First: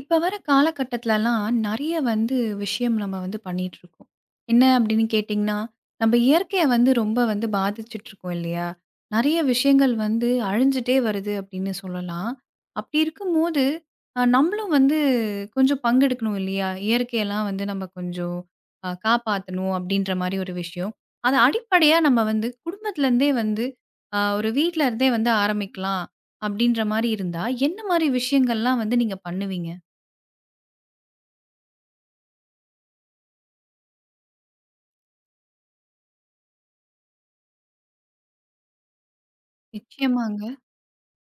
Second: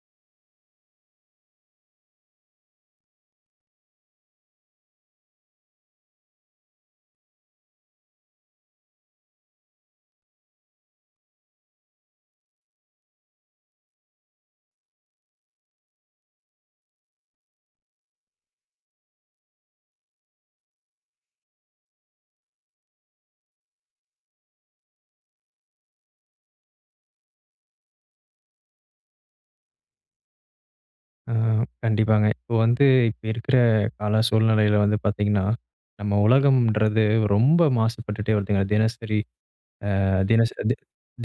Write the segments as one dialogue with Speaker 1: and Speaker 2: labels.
Speaker 1: இப்ப வர காலகட்டத்துலலாம் நெறைய வந்து விஷயம் நம்ம வந்து பண்ணிட்டுருக்கோம். என்ன அப்படின்னு கேட்டிங்கன்னா, நம்ம இயற்கைய வந்து ரொம்ப வந்து பாதிச்சுட்டுருக்கோம் இல்லையா? நெறைய விஷயங்கள் வந்து அழிஞ்சுட்டே வருது அப்படின்னு சொல்லலாம். அப்படி இருக்கும்போது, நம்மளும் வந்து கொஞ்சம் பங்கெடுக்கணும் இல்லையா? இயற்கையெல்லாம் வந்து நம்ம கொஞ்சம் காப்பாத்தணும் அப்படின்ற மாரி ஒரு விஷயம். அத அடிப்படையா நம்ம வந்து குடும்பத்துலேருந்தே வந்து ஒரு வீட்ல இருந்தே வந்து ஆரம்பிக்கலாம் அப்படின்ற மாரி இருந்தா, என்ன மாரி விஷயங்கள்லாம் வந்து நீங்க பண்ணுவீங்க?
Speaker 2: ஆ, கண்டிப்பாங்க. இப்போ வந்து இப்ப இருக்கிற கால சூழ்நிலையில வந்து பார்த்தீங்கன்னா, நம்ம உலகம்ன்றது ரொம்ப மாசுபட்டுட்டே வருதுங்க. தினசரி அ
Speaker 1: நிச்சயமாங்க.
Speaker 2: தினச தி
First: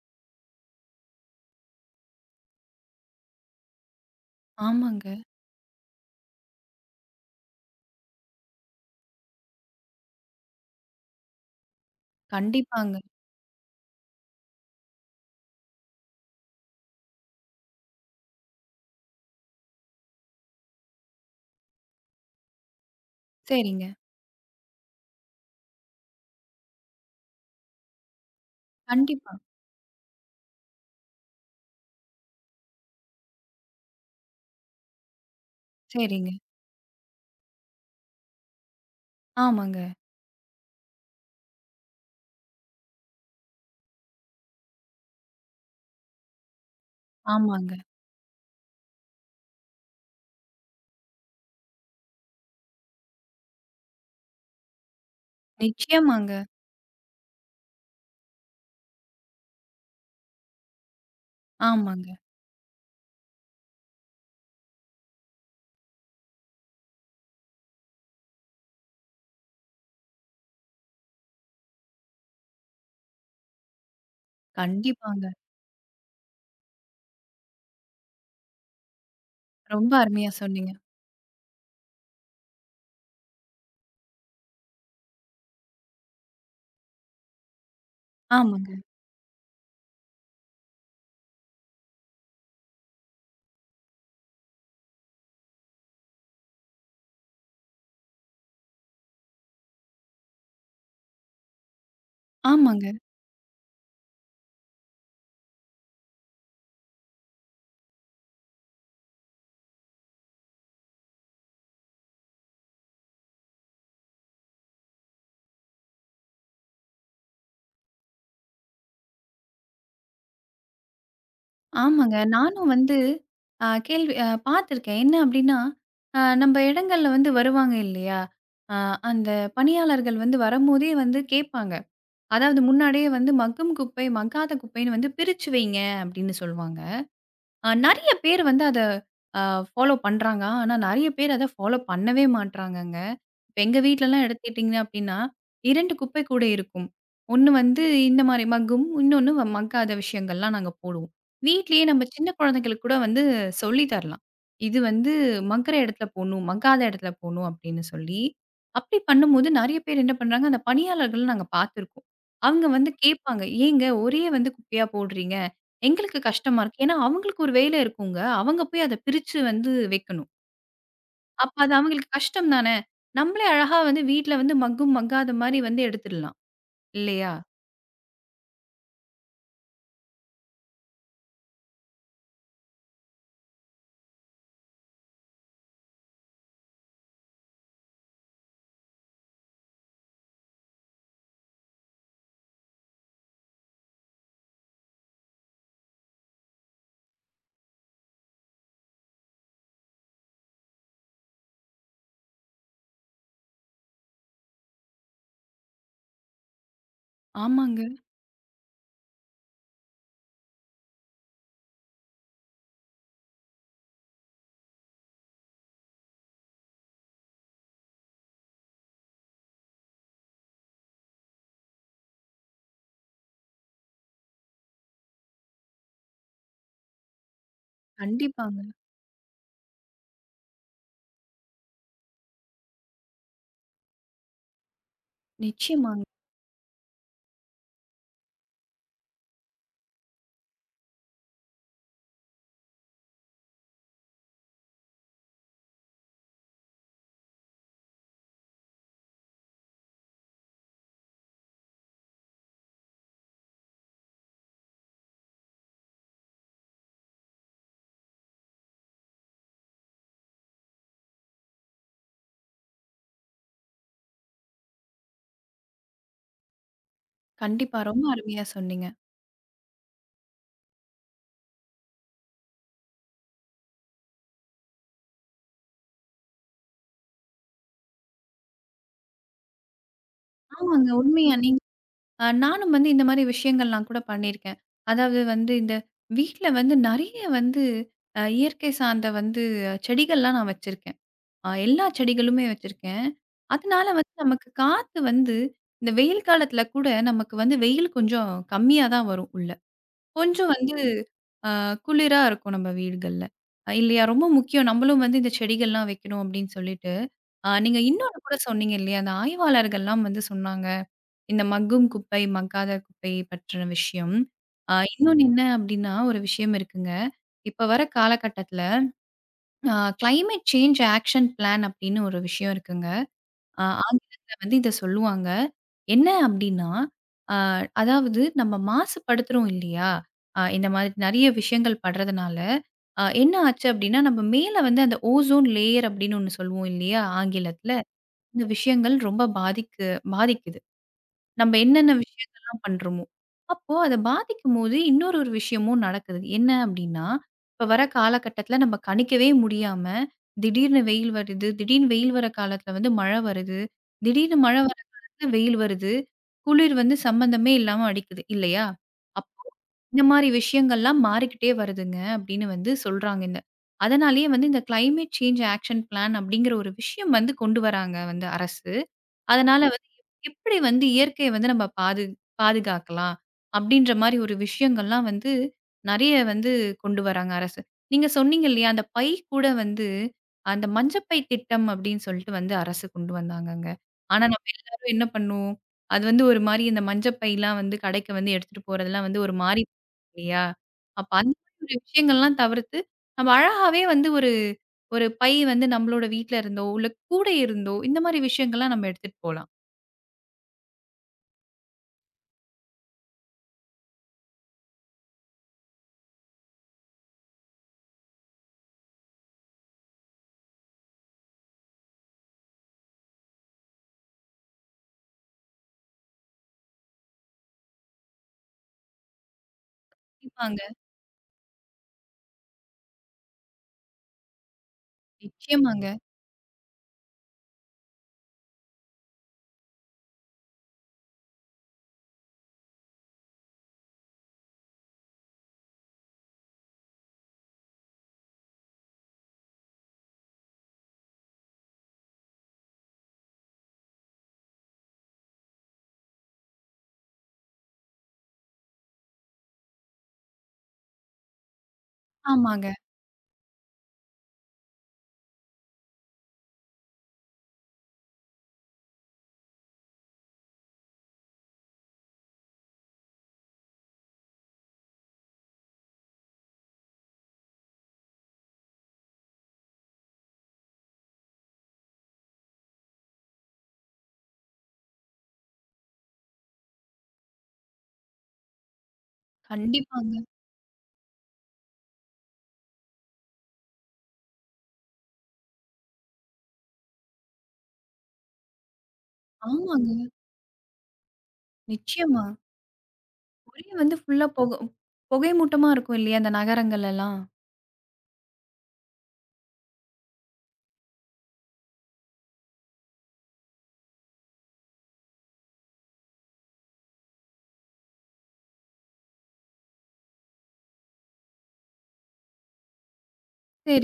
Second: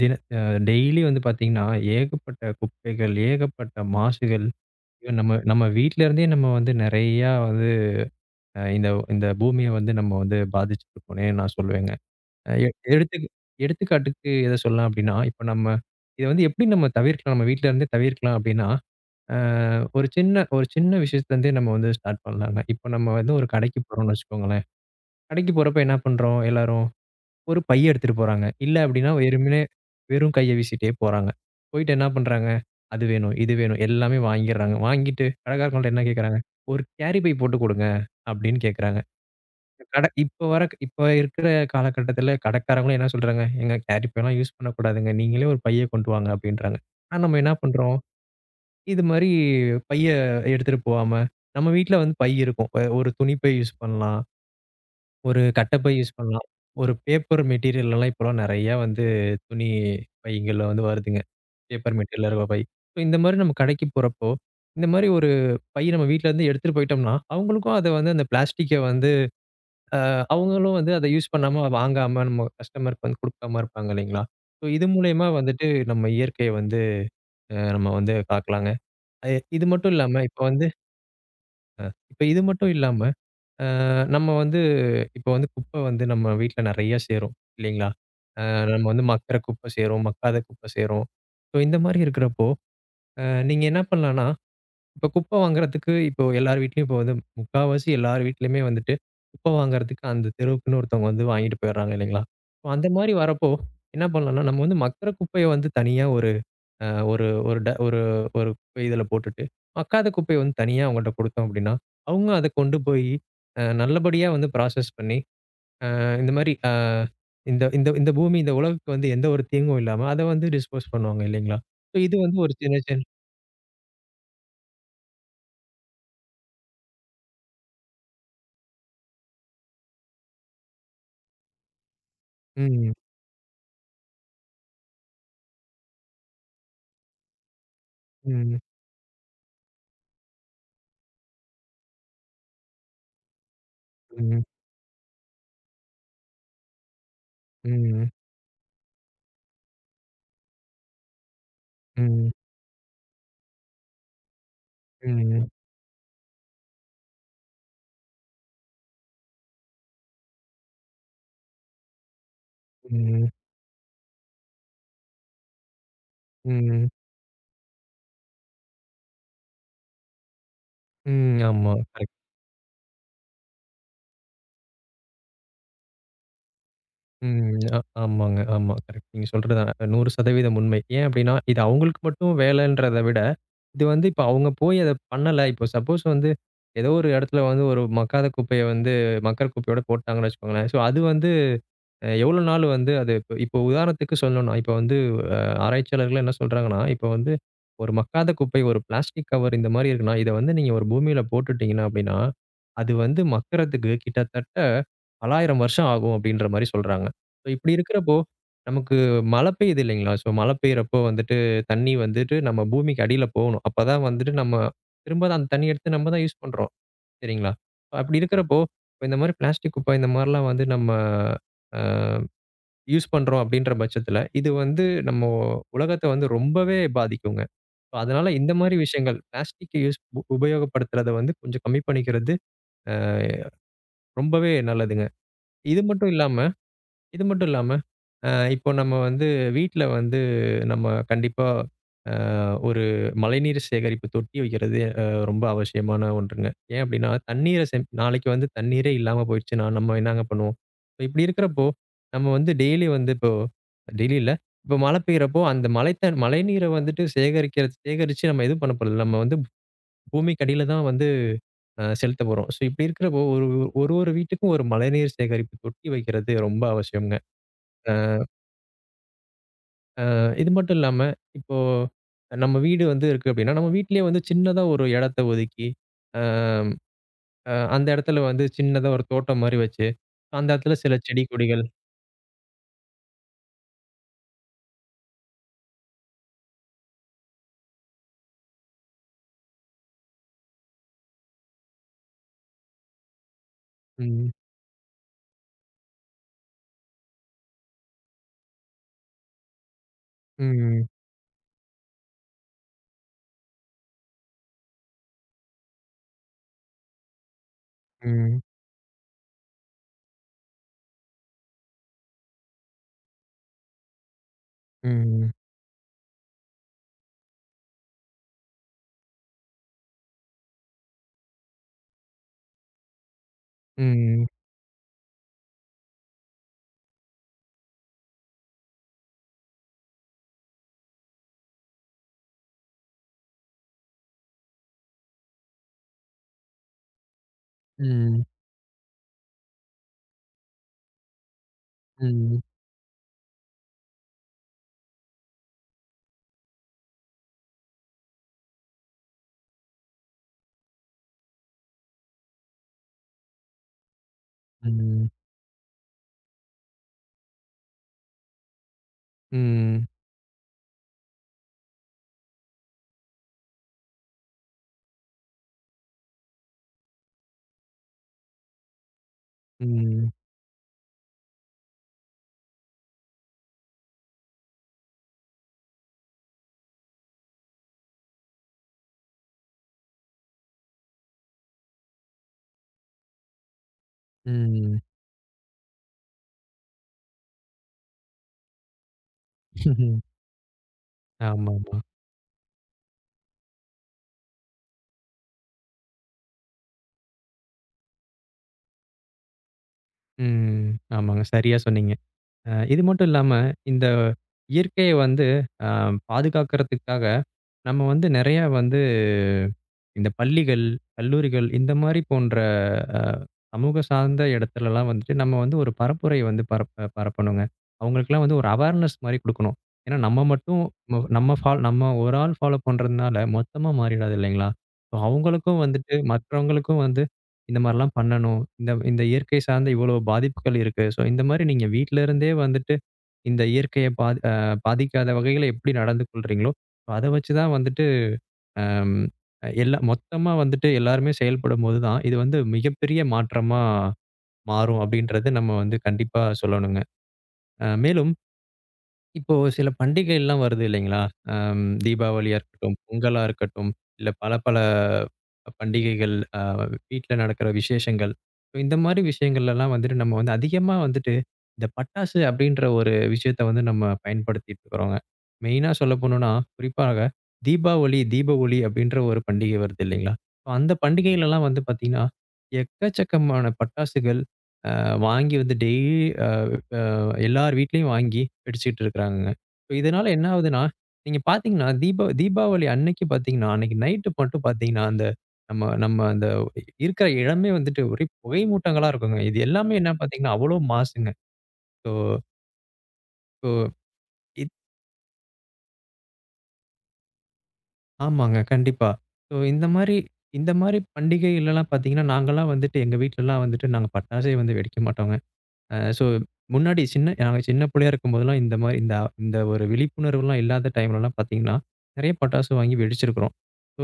Speaker 2: தின அ டெய்லி வந்து பார்த்தீங்கன்னா, ஏகப்பட்ட குப்பைகள், ஏகப்பட்ட மாசுகள்,
Speaker 1: ஆமாங்க.
Speaker 2: ஐயோ, நம்ம நம்ம வீட்ல இருந்தே நம்ம வந்து நெறையா வந்து அ இந்த இந்த பூமிய வந்து நம்ம வந்து பாதிச்சிட்டுருக்கோன்னே நான் சொல்லுவேங்க. அ எ
Speaker 1: கண்டிப்பாங்க.
Speaker 2: எடுத்துக் எடுத்துக்காட்டுக்கு எத சொல்லலாம் அப்டின்னா, இப்ப நம்ம இத வந்து எப்டி நம்ம தவிர்க்கலாம்? நம்ம வீட்ல இருந்தே தவிர்க்கலாம் அப்டின்னா அ ஒரு சின்ன விஷயத்துலேருந்தே நம்ம வந்து ஸ்டார்ட் பண்ணலாங்க. இப்போ நம்ம வந்து ஒரு கடைக்கு
Speaker 1: சரிங்க.
Speaker 2: போறோம்னு வச்சுக்கோங்களேன். கடைக்கு போறப்ப என்ன பண்றோம் எல்லாரும்? ஒரு பை எடுத்துட்டு போறாங்க. இல்ல அப்படின்னா
Speaker 1: கண்டிப்பா.
Speaker 2: வெறுமனே வெறும் கைய வீசிட்டே போறாங்க. போயிட்டு என்ன பண்றாங்க? அது வேணும், இது வேணும் எல்லாமே வாங்கிடுறாங்க. வாங்கிட்டு கடைக்காரங்கள்ட்ட என்ன
Speaker 1: சரிங்க.
Speaker 2: கேட்குறாங்க? "ஒரு கேரி பை போட்டு குடுங்க" அப்படின்னு கேட்குறாங்க.
Speaker 1: ஆமாங்க,
Speaker 2: இப்போ இருக்கிற காலகட்டத்தில கடைக்காரங்களும் என்ன சொல்றாங்க? "ஏங்க கேரி பைலாம் யூஸ் பண்ணக்கூடாதுங்க. நீங்களே ஒரு பைய கொண்டு வாங்க" அப்படின்றாங்க. ஆனா நம்ம என்ன
Speaker 1: ஆமாங்க.
Speaker 2: பண்றோம்? இது மாரி பைய எடுத்துட்டு போவாம, நம்ம வீட்ல வந்து பை இருக்கும். ஒரு துணி பை யூஸ் பண்ணலாம். ஒரு கட்டப்பை யூஸ்
Speaker 1: நிச்சயமாங்க.
Speaker 2: பண்ணலாம். ஒரு பேப்பர் மெட்டீரியல்லாம் இப்பலாம் நெறையா வந்து துணி பைகள்ல வந்து வருதுங்க. பேப்பர்
Speaker 1: ஆமாங்க.
Speaker 2: மெட்டீரியல்ல இருக்க பை. ஸோ இந்த மாரி நம்ம கடைக்கு போறப்போ, இந்த மாரி ஒரு பை நம்ம வீட்லருந்து எடுத்துட்டு போயிட்டோம்னா, அவங்களுக்கும் அத வந்து அந்த பிளாஸ்டிக்க வந்து அ அவங்களும் வந்து அத யூஸ் பண்ணாம வாங்காம நம்ம கஸ்டமருக்கு வந்து குடுக்காம இருப்பாங்க இல்லைங்களா? ஸோ இது மூலியமா
Speaker 1: கண்டிப்பாங்க.
Speaker 2: வந்துட்டு நம்ம இயற்கைய வந்து நம்ம வந்து காக்கலாங்க. அ இது
Speaker 1: ரொம்ப
Speaker 2: மட்டும் இல்லாம
Speaker 1: அருமையா
Speaker 2: இப்ப வந்து
Speaker 1: சொன்னீங்க.
Speaker 2: இப்ப இது மட்டும் இல்லாம, நம்ம வந்து இப்ப வந்து குப்பை வந்து நம்ம வீட்ல நெறைய சேரும் இல்லைங்களா? அ
Speaker 1: ஆமாங்க,
Speaker 2: நம்ம வந்து மக்குற குப்பை சேரும், மக்காத குப்பை சேரும். ஸோ இந்த மாரி இருக்கிறப்போ, அ நீங்க என்ன பண்ணலான்னா, இப்ப குப்பை வாங்குறதுக்கு இப்போ எல்லார் வீட்லயும் இப்போ வந்து முக்காவாசி எல்லார் வீட்லயுமே வந்துட்டு, குப்பை வாங்குறதுக்கு அந்த தெருவுக்குன்னு ஒருத்தவங்க வந்து வாங்கிட்டு போயிடுறாங்க இல்லைங்களா? அப்போ
Speaker 1: ஆமாங்க,
Speaker 2: அந்த மாரி வரப்போ என்ன பண்ணலான்னா, நம்ம வந்து மக்குற குப்பைய வந்து தனியா ஒரு அ ஒரு ஒரு ட ஒரு ஒரு இதில போட்டுட்டு, மக்காத குப்பைய வந்து தனியா அவங்கள்ட்ட குடுத்தோம் அப்டின்னா, அவங்க அத கொண்டு போயி, நல்லபடியா வந்து ப்ராசஸ் பண்ணி, அ இந்த மாரி அ இந்த இந்த இந்த பூமி, இந்த உலகுக்கு வந்து எந்த ஒரு தீங்கும் இல்லாம அத வந்து டிஸ்போஸ் பண்ணுவாங்க இல்லைங்களா? ஸோ இது
Speaker 1: ஆமாங்க.
Speaker 2: வந்து ஒரு
Speaker 1: நானும்
Speaker 2: சின்ன
Speaker 1: வந்து கேள்வி பார்த்துருக்கேன். என்ன அப்டின்னா, நம்ப இடங்கள்ல வந்து வருவாங்க இல்லையா? அ அந்த பணியாளர்கள் வந்து வரம்போதே வந்து கேட்பாங்க. அதாவது
Speaker 2: ம்,
Speaker 1: முன்னாடியே வந்து மக்கும் குப்பை, மக்காத குப்பைன்னு வந்து பிரிச்சு வைங்க அப்டின்னு சொல்வாங்க. நெறைய
Speaker 2: ம்,
Speaker 1: பேர்
Speaker 2: ம்,
Speaker 1: வந்து அத அ ஃபாலோ பண்றாங்க. ஆனா நெறைய பேர் அத ஃபாலோ பண்ணவே மாட்றாங்கங்க. இப்ப எங்க வீட்லலாம்
Speaker 2: ம்,
Speaker 1: எடுத்துக்கிட்டீங்க அப்டின்னா, 2 குப்பை கூடை இருக்கும். ஒண்ணு வந்து
Speaker 2: ம்,
Speaker 1: இந்த மாரி மக்கும், இன்னொன்னு மக்காத விஷயங்கள்லாம் நாங்க போடுவோம். வீட்லயே நம்ம சின்ன குழந்தைங்களுக்கு கூட வந்து சொல்லி தரலாம். இது வந்து
Speaker 2: ம்,
Speaker 1: மக்குற இடத்துல போடணும், மக்காத இடத்துல போடணும் அப்டின்னு சொல்லி. அப்டி பண்ணும்போது நெறைய பேர் என்ன பண்றாங்க, அந்த பணியாளர்கள நாங்க பார்த்துருக்கோம். அவங்க வந்து
Speaker 2: ம்,
Speaker 1: கேட்பாங்க, "ஏங்க ஒரே வந்து குப்பையா போடுறீங்க? எங்களுக்கு கஷ்டமா இருக்கு."
Speaker 2: ம்,
Speaker 1: ஏன்னா அவங்களுக்கு ஒரு வேலை இருக்குங்க. அவங்க போய் அத பிரிச்சு வந்து வைக்கணும்.
Speaker 2: ம்.
Speaker 1: அப்ப
Speaker 2: ஆமா.
Speaker 1: அது அவங்களுக்கு
Speaker 2: கரெக்ட்.
Speaker 1: கஷ்டம் தானே! நம்மளே அழகா வந்து வீட்ல வந்து மக்கும் மக்காத மாரி வந்து எடுத்துடலாம். இல்லையா?
Speaker 2: ம். ஆமாங்க. ஆமா. கரெக்ட். நீங்க சொல்றது 100% உண்மை. ஏன் அப்டின்னா, இது அவங்களுக்கு மட்டும் வேலைன்றத விட இது வந்து இப்ப அவங்க போய் அத பண்ணல. இப்போ சப்போஸ் வந்து ஏதோ ஒரு இடத்துல வந்து ஒரு மக்காத குப்பைய வந்து மக்கர் குப்பையோட போட்டாங்கன்னு வச்சுக்கோங்களேன். ஸோ அது வந்து எவ்வளோ நாள் வந்து அது இப்போ உதாரணத்துக்கு சொல்லணும்னா, இப்போ வந்து அ ஆராய்ச்சியாளர்கள் என்ன சொல்றாங்கன்னா, இப்போ வந்து ஒரு மக்காத குப்பை, ஒரு பிளாஸ்டிக் கவர் இந்த மாரி இருக்குன்னா, இத வந்து நீங்க ஒரு பூமியில போட்டுட்டீங்கன்னா அப்படின்னா, அது வந்து மக்குறதுக்கு கிட்டத்தட்ட பல்லாயிரம் வருஷம் ஆகும் அப்படின்ற மாரி சொல்றாங்க. ஸோ இப்படி
Speaker 1: ஆமாங்க.
Speaker 2: இருக்கிறப்போ, நமக்கு மழை பெய்யுது இல்லைங்களா? ஸோ மழை பெய்யறப்போ வந்துட்டு தண்ணி வந்துட்டு நம்ம பூமிக்கு அடியில போகணும். அப்பதான் வந்துட்டு நம்ம திரும்ப அந்த தண்ணி எடுத்து நம்ம தான் யூஸ் பண்றோம். சரிங்களா? அப்படி இருக்கிறப்போ, இப்ப இந்த மாரி பிளாஸ்டிக் குப்பை இந்த மாரிலாம் வந்து நம்ம அ யூஸ் பண்றோம் அப்படின்ற பட்சத்துல, இது வந்து நம்ம உலகத்த வந்து ரொம்பவே பாதிக்குங்க. இப்ப அதனால இந்த
Speaker 1: கண்டிப்பாங்க.
Speaker 2: மாரி விஷயங்கள் பிளாஸ்டிக் யூஸ் உபயோகப்படுத்துறத வந்து கொஞ்சம் கம்மி பண்ணிக்கிறது ரொம்பவே நல்லதுங்க. இது
Speaker 1: நிச்சயமாங்க.
Speaker 2: மட்டும் இல்லாம இது மட்டும் இல்லாம, அ இப்போ நம்ம வந்து வீட்ல வந்து நம்ம கண்டிப்பா அ ஒரு மழைநீர் சேகரிப்பு தொட்டி வைக்கிறது ரொம்ப அவசியமான ஒன்றுங்க. ஏன் அப்டின்னா, தண்ணீர செம் நாளைக்கு வந்து தண்ணீரே இல்லாம போயிடுச்சுன்னா, நம்ம என்னங்க பண்ணுவோம்? இப்ப இப்டி இருக்கிறப்போ, நம்ம வந்து டெய்லி வந்து இப்போ டெய்லி இல்ல. இப்போ மழை பெய்யறப்போ அந்த மழைநீரை வந்துட்டு சேகரிக்கிறது சேகரிச்சு நம்ம எதுவும் பண்ண போறதில்ல. நம்ம வந்து பூமிக்கு அடியில தான் வந்து செலுத்த போறோம். ஸோ இப்டி இருக்கிறப்போ, ஒரு ஒரு ஒரு வீட்டுக்கும் ஒரு மழைநீர் சேகரிப்பு தொட்டி வைக்கிறது ரொம்ப அவசியம்ங்க.
Speaker 1: கண்டிப்பா. ரொம்ப அருமையா சொன்னீங்க.
Speaker 2: இது மட்டும் இல்லாம, இப்போ நம்ம வீடு வந்து இருக்கு அப்படின்னா, நம்ம வீட்டிலேயே வந்து சின்னதா ஒரு இடத்த ஒதுக்கி, அ அ அந்த இடத்துல வந்து சின்னதா ஒரு தோட்டம் மாரி வச்சு, அந்த இடத்துல
Speaker 1: ஆமாங்க.
Speaker 2: சில செடி
Speaker 1: உண்மையா நீங்க
Speaker 2: கொடிகள்
Speaker 1: நானும் வந்து இந்த மாரி விஷயங்கள்லாம் கூட பண்ணியிருக்கேன். அதாவது வந்து இந்த வீட்ல வந்து நெறைய வந்து இயற்கை சார்ந்த வந்து செடிகள்லாம் நான் வச்சிருக்கேன். எல்லா செடிகளுமே வச்சிருக்கேன். அதனால வந்து
Speaker 2: ம்,
Speaker 1: நமக்கு காத்து வந்து இந்த வெயில் காலத்துல கூட நமக்கு வந்து வெயில் கொஞ்சம் கம்மியா தான் வரும் உள்ள. கொஞ்சம் வந்து
Speaker 2: ம்,
Speaker 1: குளிரா இருக்கும் நம்ம வீடுகள்ல. இல்லையா? ரொம்ப முக்கியம். நம்மளும் வந்து இந்த செடிகள்லாம் வைக்கணும் அப்படின்னு சொல்லிட்டு, நீங்க இன்னொன்னு கூட
Speaker 2: ம்,
Speaker 1: சொன்னீங்க இல்லையா? அந்த ஆய்வாளர்கள்லாம் வந்து சொன்னாங்க. இந்த மக்கும் குப்பை, மக்காத குப்பை பற்றின விஷயம். இன்னொன்னு
Speaker 2: ம்,
Speaker 1: என்ன அப்படின்னா, ஒரு விஷயம் இருக்குங்க. இப்ப வர காலகட்டத்தில அ கிளைமேட் சேஞ்ச் ஆக்ஷன் பிளான் அப்படின்னு ஒரு விஷயம் இருக்குங்க.
Speaker 2: ம், ம்,
Speaker 1: ஆங்கிலத்துல வந்து இத சொல்லுவாங்க. என்ன அப்டின்னா, அ அதாவது நம்ம மாசுபடுத்துறோம் இல்லையா? இந்த மாதிரி நெறைய விஷயங்கள் படுறதுனால, என்ன ஆச்சு அப்டின்னா, நம்ம மேல வந்து அந்த ஓசோன் லேயர் அப்டின்னு ஒண்ணு சொல்லுவோம் இல்லையா? ஆங்கிலத்துல.
Speaker 2: ம்,
Speaker 1: இந்த விஷயங்கள் ரொம்ப பாதிக்குது. நம்ம என்னென்ன
Speaker 2: ம்,
Speaker 1: விஷயங்கள்லாம் பண்றோமோ! அப்போ அத பாதிக்கும்போது இன்னொரு ஒரு விஷயமும் நடக்குது. என்ன அப்டின்னா, இப்ப வர காலகட்டத்தில நம்ம கணிக்கவே முடியாம, திடீர்னு வெயில் வருது, திடீர்னு வெயில் வர காலத்தில வந்து மழை வருது, திடீர்னு மழை வர காலத்தில வெயில் வருது, குளிர் வந்து சம்மந்தமே இல்லாம அடிக்குது இல்லையா?
Speaker 2: ம்,
Speaker 1: இந்த மாரி விஷயங்கள்லாம் மாறிக்கிட்டே வருதுங்க அப்படின்னு வந்து சொல்றாங்க. இந்த அதனாலேயே வந்து இந்த கிளைமேட் சேஞ்ச் ஆக்ஷன் பிளான் அப்படிங்கிற ஒரு விஷயம் வந்து கொண்டு வராங்க வந்து அரசு. அதனால வந்து
Speaker 2: ம்,
Speaker 1: எப்படி வந்து இயற்கையை வந்து நம்ம பாதுகாக்கலாம் அப்படின்ற மாரி ஒரு விஷயங்கள்லாம் வந்து நெறைய வந்து கொண்டு வராங்க அரசு. நீங்க சொன்னீங்க இல்லையா? அந்த பை கூட வந்து அந்த மஞ்சப்பை திட்டம் அப்படின்னு சொல்லிட்டு வந்து அரசு கொண்டு வந்தாங்கங்க. ஆனா நம்ம
Speaker 2: ம்.
Speaker 1: எல்லாரும் என்ன பண்ணுவோம்? அது வந்து ஒரு மாரி இந்த மஞ்சப்பைலாம் வந்து கடைக்கு வந்து எடுத்துட்டு போறதெல்லாம் வந்து ஒரு மாரி இல்லையா? அப்ப அந்த மாதிரி ஒரு
Speaker 2: ஆமாமா.
Speaker 1: விஷயங்கள்லாம் தவிர்த்து, நம்ம அழகாவே வந்து ஒரு ஒரு பை வந்து நம்மளோட வீட்ல இருந்தோ, இல்ல கூடை இருந்தோ, இந்த மாரி விஷயங்கள்லாம் நம்ம எடுத்துட்டு போலாம்.
Speaker 2: ம். ஆமாங்க. சரியா சொன்னீங்க. இது மட்டும் இல்லாம, இந்த இயற்கைய வந்து அ பாதுகாக்கிறதுக்காக, நம்ம வந்து நெறையா வந்து இந்த பள்ளிகள், கல்லூரிகள் இந்த மாரி போன்ற அ சமூக சார்ந்த இடத்துலலாம் வந்துட்டு நம்ம வந்து ஒரு பரப்புரைய வந்து பரப்பணுங்க. அவங்களுக்கெல்லாம் வந்து ஒரு அவேர்னஸ் மாரி குடுக்கணும். ஏன்னா நம்ம மட்டும்
Speaker 1: கண்டிப்பாங்க.
Speaker 2: ம நம்ம ஃபால் நம்ம ஒரு ஆள் ஃபாலோ பண்றதுனால மொத்தமா மாறிடாது இல்லைங்களா? ஸோ அவங்களுக்கும்
Speaker 1: நிச்சயமாங்க.
Speaker 2: வந்துட்டு மற்றவங்களுக்கும் வந்து இந்த மாரிலாம் பண்ணணும். இந்த இந்த இயற்கை சார்ந்த இவ்வளோ பாதிப்புகள் இருக்கு. ஸோ இந்த மாரி நீங்க வீட்ல இருந்தே வந்துட்டு இந்த இயற்கைய பாதிக்காத வகையில எப்படி நடந்து கொள்றீங்களோ, அத வச்சு தான் வந்துட்டு அம் எல்லா மொத்தமா வந்துட்டு எல்லாருமே செயல்படும்போது தான், இது வந்து மிகப்பெரிய மாற்றமா மாறும் அப்படின்றது நம்ம வந்து கண்டிப்பா சொல்லணுங்க. மேலும் இப்போ சில பண்டிகைலாம் வருது இல்லைங்களா? தீபாவளியா
Speaker 1: ஆமாங்க.
Speaker 2: இருக்கட்டும், பொங்கலா இருக்கட்டும், இல்ல பல பல பண்டிகைகள், வீட்ல நடக்கிற விசேஷங்கள். ஸோ இந்த மாரி விஷயங்கள்லலாம் வந்துட்டு நம்ம வந்து அதிகமா வந்துட்டு, இந்த பட்டாசு அப்படின்ற ஒரு விஷயத்த வந்து நம்ம பயன்படுத்திட்டு இருக்கிறோங்க. மெயினா சொல்லப் போனோம்னா, குறிப்பாக தீபாவளி, தீப ஒளி அப்படின்ற ஒரு பண்டிகை வருது இல்லைங்களா? ஸோ அந்த பண்டிகையிலலாம் வந்து பார்த்தீங்கன்னா, எக்கச்சக்கமான பட்டாசுகள் அ வாங்கி வந்து டெய்லி எல்லார் வீட்லயும் வாங்கி வெடிச்சுட்டு இருக்கிறாங்கங்க. இப்ப இதனால
Speaker 1: கண்டிப்பாங்க.
Speaker 2: என்ன ஆகுதுன்னா, நீங்க பார்த்தீங்கன்னா, தீபாவளி அன்னைக்கு பார்த்தீங்கன்னா, அன்னைக்கு நைட்டு மட்டும் பார்த்தீங்கன்னா, அந்த நம்ம நம்ம அந்த இருக்கிற இடமே வந்துட்டு ஒரே புகை மூட்டங்களா இருக்குங்க. இது எல்லாமே என்ன
Speaker 1: ஆமாங்க.
Speaker 2: பார்த்தீங்கன்னா, அவ்வளோ மாசுங்க. ஸோ
Speaker 1: நிச்சயமா.
Speaker 2: ஸோ
Speaker 1: ஒரே வந்து ஃபுல்லா
Speaker 2: இத்
Speaker 1: புகை மூட்டமா இருக்கும் இல்லையா? அந்த நகரங்கள் எல்லாம்.
Speaker 2: ஆமாங்க. கண்டிப்பா. ஸோ இந்த மாரி பண்டிகைலலாம் பார்த்தீங்கன்னா, நாங்கலாம் வந்துட்டு எங்க வீட்லலாம் வந்துட்டு நாங்க பட்டாசே வந்து வெடிக்க மாட்டோங்க. அ ஸோ முன்னாடி நாங்க சின்ன பிள்ளையா இருக்கும்போதெல்லாம் இந்த மாரி இந்த இந்த ஒரு விழிப்புணர்வுலாம் இல்லாத டைம்லலாம் பார்த்தீங்கன்னா, நெறைய பட்டாசு வாங்கி வெடிச்சிருக்கிறோம்.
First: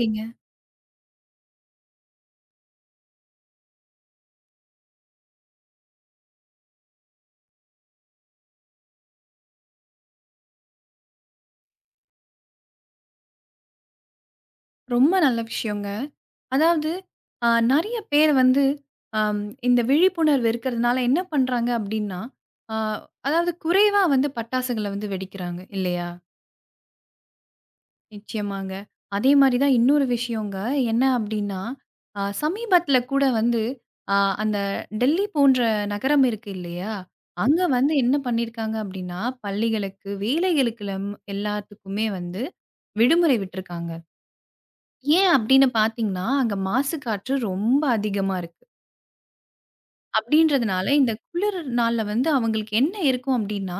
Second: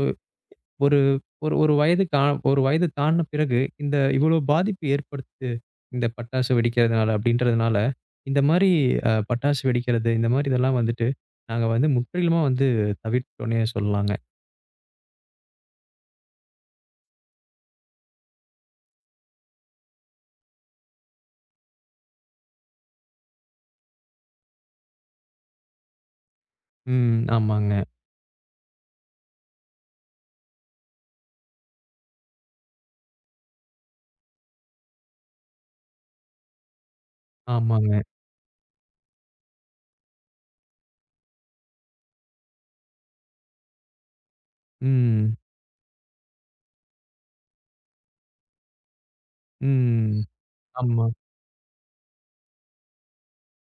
Speaker 2: ஒ ஒரு ஒரு ஒரு வயது தா ஒரு வயது தாண்டின பிறகு இந்த இவ்வளோ பாதிப்பு ஏற்படுத்து இந்த பட்டாசு வெடிக்கிறதுனால அப்படின்றதுனால, இந்த மாரி பட்டாசு வெடிக்கிறது, இந்த மாரி இதெல்லாம் வந்துட்டு நாங்க வந்து முற்றிலுமா வந்து தவிர்த்துட்டோன்னே சொல்லலாங்க.
Speaker 1: ரொம்ப நல்ல விஷயங்க. அதாவது நெறைய பேர் வந்து அம் இந்த விழிப்புணர்வு இருக்கிறதுனால என்ன பண்றாங்க அப்டின்னா, அ அதாவது குறைவா வந்து பட்டாசுகள வந்து வெடிக்கிறாங்க இல்லையா?
Speaker 2: ம். ஆமாங்க,
Speaker 1: நிச்சயமாங்க. அதே மாரி தான் இன்னொரு விஷயங்க. என்ன அப்டின்னா, சமீபத்தில கூட வந்து அ அந்த டெல்லி போன்ற நகரம் இருக்கு இல்லையா? அங்க வந்து
Speaker 2: ஆமாங்க.
Speaker 1: என்ன பண்ணியிருக்காங்க அப்டின்னா, பள்ளிகளுக்கு, வேலைகளுக்கு எல்லாம் எல்லாத்துக்குமே வந்து விடுமுறை விட்டுருக்காங்க. ஏன்
Speaker 2: ம்,
Speaker 1: அப்படின்னு பார்த்தீங்கன்னா, அங்க மாசு காற்று ரொம்ப அதிகமா இருக்கு.
Speaker 2: ம்.
Speaker 1: அப்படின்றதுனால,
Speaker 2: ஆமா.
Speaker 1: இந்த குளிர் நாள்ல வந்து அவங்களுக்கு என்ன இருக்கும் அப்படின்னா,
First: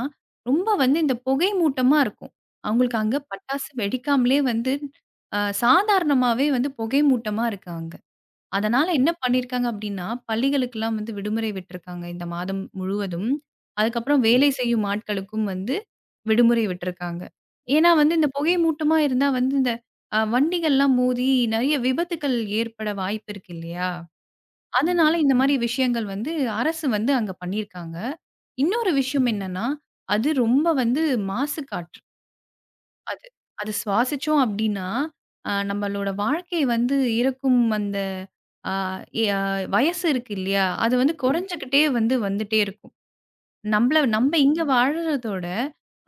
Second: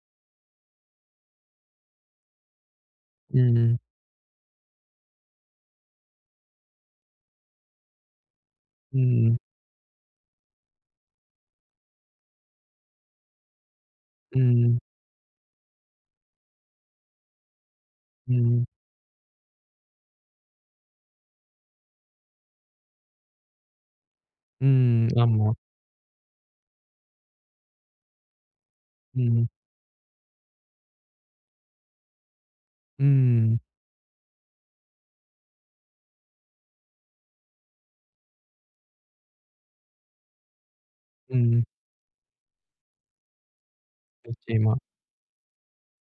Speaker 1: ரொம்ப வந்து இந்த புகை மூட்டமா இருக்கும். அவங்களுக்கு அங்க பட்டாசு
Speaker 2: ம்,
Speaker 1: வெடிக்காமலே வந்து, சாதாரணமாவே வந்து புகை மூட்டமா இருக்கு அங்க. அதனால என்ன
Speaker 2: ம்,
Speaker 1: பண்ணியிருக்காங்க அப்டின்னா, பள்ளிகளுக்கெல்லாம் வந்து விடுமுறை விட்டுருக்காங்க இந்த மாதம் முழுவதும். அதுக்கப்புறம் ம். வேலை
Speaker 2: ம்,
Speaker 1: செய்யும் ஆட்களுக்கும் வந்து விடுமுறை விட்டுருக்காங்க. ஏன்னா வந்து இந்த புகை
Speaker 2: ம்,
Speaker 1: மூட்டமா இருந்தா வந்து இந்த வண்டிகள்லாம் மோதி நெறைய விபத்துக்கள் ஏற்பட வாய்ப்பு இருக்கு இல்லையா?
Speaker 2: ம்,
Speaker 1: அதனால இந்த
Speaker 2: ஆமா.
Speaker 1: மாரி விஷயங்கள் வந்து அரசு வந்து அங்க பண்ணியிருக்காங்க. இன்னொரு விஷயம்
Speaker 2: ம்.
Speaker 1: என்னன்னா, அது ரொம்ப வந்து மாசு காற்று. அது
Speaker 2: ம்.
Speaker 1: அது சுவாசிச்சோம் அப்டின்னா, நம்மளோட வாழ்க்கை வந்து இருக்கும் அந்த அ எ அ வயசு இருக்கு இல்லையா? அது வந்து
Speaker 2: ம்.
Speaker 1: குறைஞ்சுகிட்டே வந்து வந்துட்டே இருக்கும். நம்பள நம்ப இங்க
Speaker 2: நிச்சயமா.
Speaker 1: வாழ்றதோட,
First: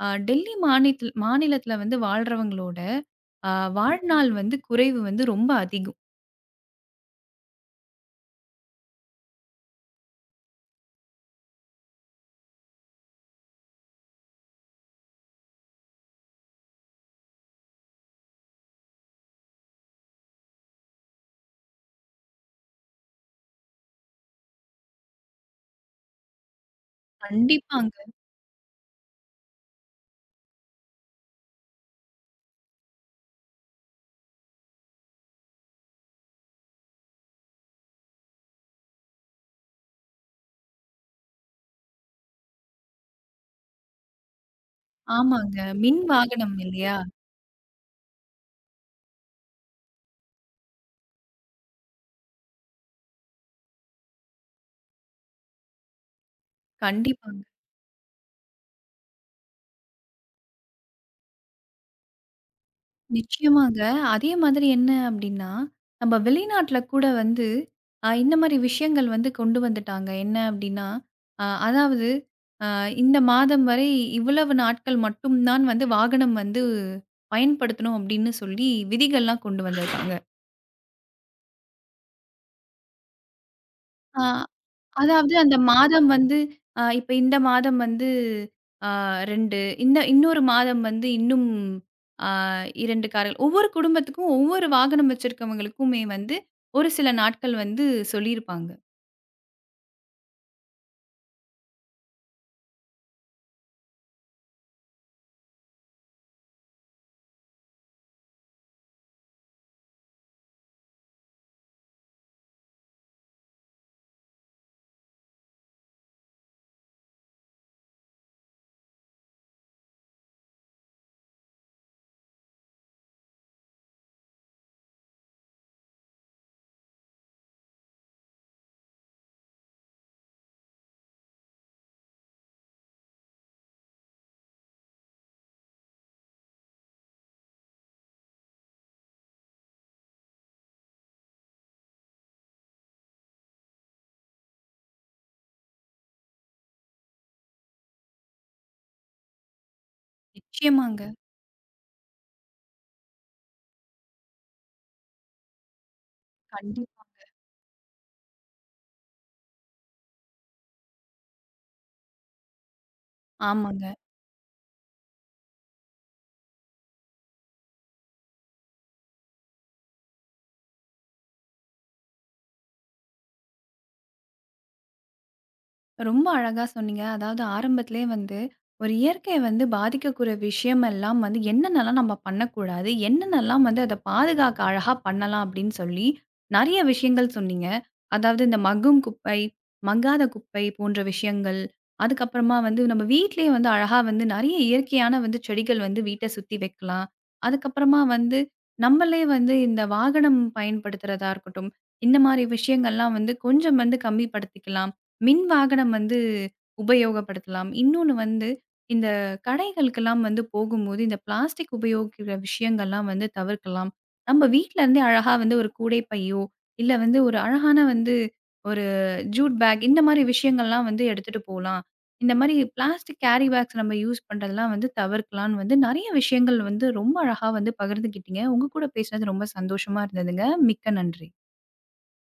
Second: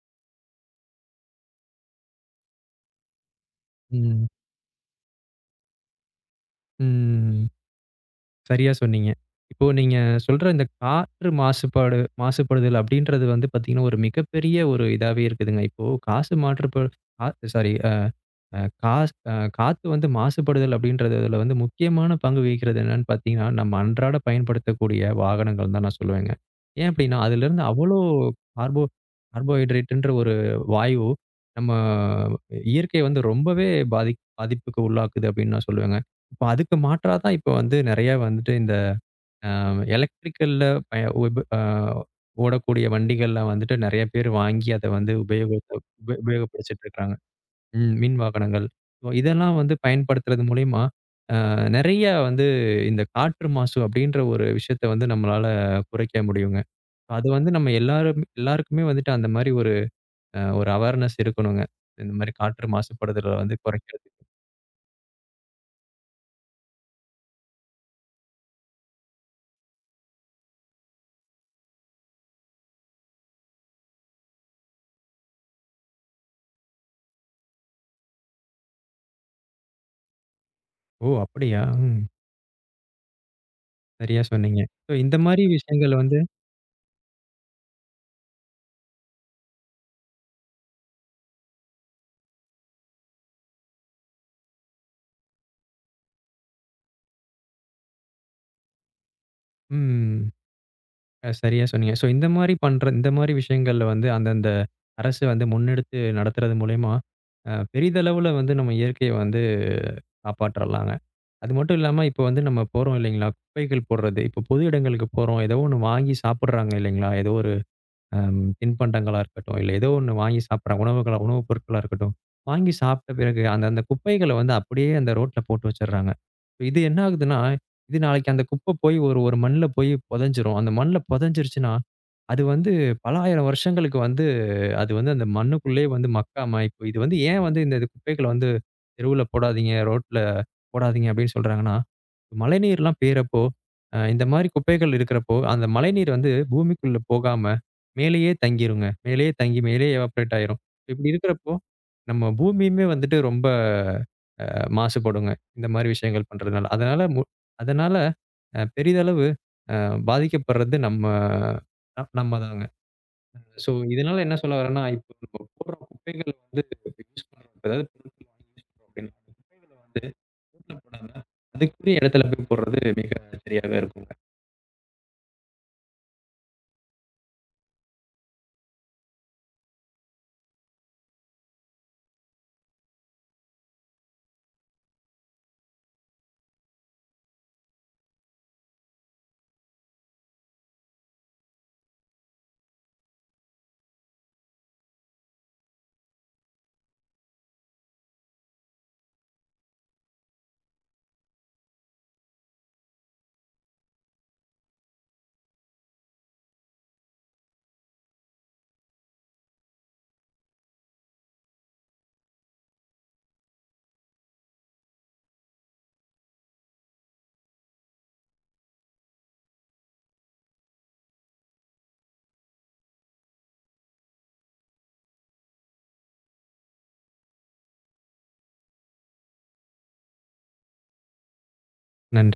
Speaker 1: டெல்லி மாநிலத்தில வந்து வாழ்றவங்களோட, அ
Speaker 2: ம்.
Speaker 1: வாழ்நாள் வந்து குறைவு வந்து ரொம்ப அதிகம்.
Speaker 2: ம். சரியா சொன்னீங்க. இப்போ நீங்க சொல்ற இந்த காற்று மாசுபடுதல் அப்படின்றது வந்து பார்த்தீங்கன்னா, ஒரு மிகப்பெரிய ஒரு இதாவே இருக்குதுங்க. இப்போ காசு மாற்றுப்ப கா சாரி. அ காஸ் அ காத்து வந்து மாசுபடுதல் அப்படின்றதுல வந்து முக்கியமான பங்கு வகிக்கிறது என்னன்னு பார்த்தீங்கன்னா, நம்ம அன்றாட பயன்படுத்தக்கூடிய வாகனங்கள் தான் நான் சொல்லுவேங்க. ஏன் அப்படின்னா, அதிலிருந்து
Speaker 1: கண்டிப்பாங்க.
Speaker 2: அவ்வளோ கார்போ கார்போஹைட்ரேட்ன்ற ஒரு வாயு நம்ம இயற்கையை வந்து ரொம்பவே பாதிப்புக்கு உள்ளாக்குது அப்படின்னு நான் சொல்லுவேங்க. இப்ப அதுக்கு மாற்றா தான் இப்ப வந்து நெறைய வந்துட்டு இந்த அ எலக்ட்ரிக்கல்ல பய உப அ ஓடக்கூடிய வண்டிகள்லாம் வந்துட்டு நெறைய பேர் வாங்கி அத வந்து
Speaker 1: ஆமாங்க.
Speaker 2: உபயோகத்த
Speaker 1: மின்
Speaker 2: உப
Speaker 1: வாகனம்
Speaker 2: உபயோகப்படுத்திட்டு
Speaker 1: இல்லையா?
Speaker 2: இருக்காங்க. ம். மின் வாகனங்கள். இப்போ இதெல்லாம் வந்து பயன்படுத்துறது மூலியமா, நெறைய வந்து இந்த காற்று மாசு அப்படின்ற ஒரு விஷயத்த வந்து நம்மளால குறைக்க முடியுங்க. அது
Speaker 1: கண்டிப்பாங்க.
Speaker 2: வந்து நம்ம எல்லாரும் எல்லாருக்குமே வந்துட்டு அந்த மாரி ஒரு அவேர்னஸ் இருக்கணுங்க. இந்த மாரி காற்று மாசுபடுதல வந்து
Speaker 1: நிச்சயமாங்க.
Speaker 2: குறைக்கிறது.
Speaker 1: அதே மாதிரி என்ன அப்டின்னா, நம்ம வெளிநாட்ல கூட வந்து இந்த மாரி விஷயங்கள் வந்து கொண்டு வந்துட்டாங்க. என்ன அப்டின்னா, அதாவது அ இந்த மாதம் வரை இவ்வளவு நாட்கள் மட்டும் தான் வந்து வாகனம் வந்து பயன்படுத்தணும் அப்டின்னு சொல்லி விதிகள்லாம் கொண்டு வந்திருக்காங்க.
Speaker 2: ஓ! அப்படியா? ம். சரியா
Speaker 1: அ
Speaker 2: சொன்னீங்க. ஸோ இந்த
Speaker 1: அதாவது
Speaker 2: மாரி
Speaker 1: அந்த
Speaker 2: விஷயங்கள்
Speaker 1: மாதம்
Speaker 2: வந்து
Speaker 1: வந்து இப்ப இந்த மாதம் வந்து அ 2 இந்த இன்னொரு மாதம் வந்து இன்னும் அ 2 கார்கள். ஒவ்வொரு குடும்பத்துக்கும் ஒவ்வொரு வாகனம் வச்சிருக்கவங்களுக்குமே வந்து ஒரு சில நாட்கள் வந்து சொல்லியிருப்பாங்க.
Speaker 2: ம். சரியா சொன்னீங்க. ஸோ இந்த மாரி விஷயங்கள்ல வந்து அந்தந்த அரசு வந்து முன்னெடுத்து நடத்துறது மூலியமா, பெரிதளவுல வந்து நம்ம இயற்கைய வந்து காப்பாற்றலாம். அது மட்டும் இல்லாம, இப்ப வந்து நம்ம போறோம் இல்லைங்களா? குப்பைகள் போடுறது. இப்ப பொது இடங்களுக்கு போறோம். ஏதோ ஒண்ணு வாங்கி சாப்பிடுறாங்க இல்லைங்களா? ஏதோ ஒரு தின்பண்டங்களா இருக்கட்டும், இல்ல ஏதோ ஒண்ணு வாங்கி சாப்பிடுறாங்க. உணவுப் பொருட்களா இருக்கட்டும். வாங்கி சாப்பிட்ட பிறகு அந்த அந்த குப்பைகள வந்து அப்படியே அந்த ரோட்ல போட்டு வச்சுடுறாங்க. இது என்ன ஆகுதுன்னா, இது நாளைக்கு அந்த குப்பை போய் ஒரு ஒரு மண்ல போய் புதைஞ்சிரும். அந்த மண்ல புதைஞ்சிருச்சுன்னா, அது வந்து பல 1000 வருஷங்களுக்கு வந்து அது வந்து அந்த மண்ணுக்குள்ளேயே வந்து மக்காம, இப்போ இது வந்து ஏன் வந்து இந்த குப்பைகள வந்து தெருவுல போடாதீங்க, ரோட்ல போடாதீங்க அப்படின்னு சொல்றாங்கன்னா, மழைநீர்லாம் பெய்றப்போ, இந்த மாரி குப்பைகள் இருக்கிறப்போ, அந்த மழைநீர் வந்து பூமிக்குள்ள போகாம மேலேயே தங்கிருங்க. மேலேயே தங்கி மேலேயே எவாப்ரேட் ஆயிரும்.
Speaker 1: நிச்சயமாங்க.
Speaker 2: இப்படி இருக்கிறப்போ, நம்ம பூமியுமே வந்துட்டு ரொம்ப மாசுபடுங்க. இந்த மாரி விஷயங்கள் பண்றதுனால.
Speaker 1: கண்டிப்பா.
Speaker 2: அதனால பெரிதளவு அ பாதிக்கப்படுறது நம்ம நம்ம தாங்க. ஸோ,
Speaker 1: ஆமாங்க.
Speaker 2: இதனால என்ன சொல்ல வரேன்னா, இப்போ நம்ம போடுற குப்பைகள் வந்து யூஸ் பண்றோம். அதாவது பொருட்கள் வாங்கி யூஸ் பண்றோம் அப்படின்னா, அந்த குப்பைகள வந்து ரோட்ல போடாம, அதுக்குரிய இடத்துல போய் போடுறது மிக சரியாவே இருக்குங்க.
Speaker 1: ரொம்ப அழகா சொன்னீங்க. அதாவது ஆரம்பத்திலேயே வந்து, ஒரு இயற்கைய வந்து பாதிக்கக்கூடிய விஷயமெல்லாம் வந்து என்னென்னலாம் நம்ம பண்ணக்கூடாது? என்னென்னலாம் வந்து அத பாதுகாக்க அழகா பண்ணலாம் அப்படின்னு சொல்லி, நெறைய விஷயங்கள் சொன்னீங்க. அதாவது இந்த மக்கும் குப்பை, மக்காத குப்பை போன்ற விஷயங்கள். அதுக்கப்புறமா வந்து நம்ம வீட்லயே வந்து அழகா வந்து நெறைய இயற்கையான வந்து செடிகள் வந்து வீட்ட சுத்தி வைக்கலாம். அதுக்கப்புறமா வந்து நம்மளே வந்து இந்த வாகனம் பயன்படுத்துறதா இருக்கட்டும். இந்த மாரி விஷயங்கள்லாம் வந்து கொஞ்சம் வந்து கம்மிப்படுத்திக்கலாம். மின் வாகனம் வந்து உபயோகப்படுத்தலாம். இன்னொன்னு வந்து, இந்த கடைகளுக்கெல்லாம் வந்து போகும்போது, இந்த பிளாஸ்டிக் உபயோகிக்கிற விஷயங்கள்லாம் வந்து தவிர்க்கலாம். நம்ம வீட்ல இருந்தே அழகா வந்து ஒரு கூடை பையோ, இல்ல வந்து ஒரு அழகான வந்து ஒரு ஜூட் பேக் இந்த மாரி விஷயங்கள்லாம் வந்து எடுத்துட்டு போலாம். இந்த மாரி பிளாஸ்டிக் கேரி பேக்ஸ் நம்ம யூஸ் பண்றதெல்லாம் வந்து தவிர்க்கலான்னு வந்து நெறைய விஷயங்கள் வந்து ரொம்ப அழகா வந்து பகிர்ந்துக்கிட்டீங்க. உங்க கூட பேசினது ரொம்ப சந்தோஷமா இருந்ததுங்க. மிக்க நன்றி.
Speaker 2: நன்றி.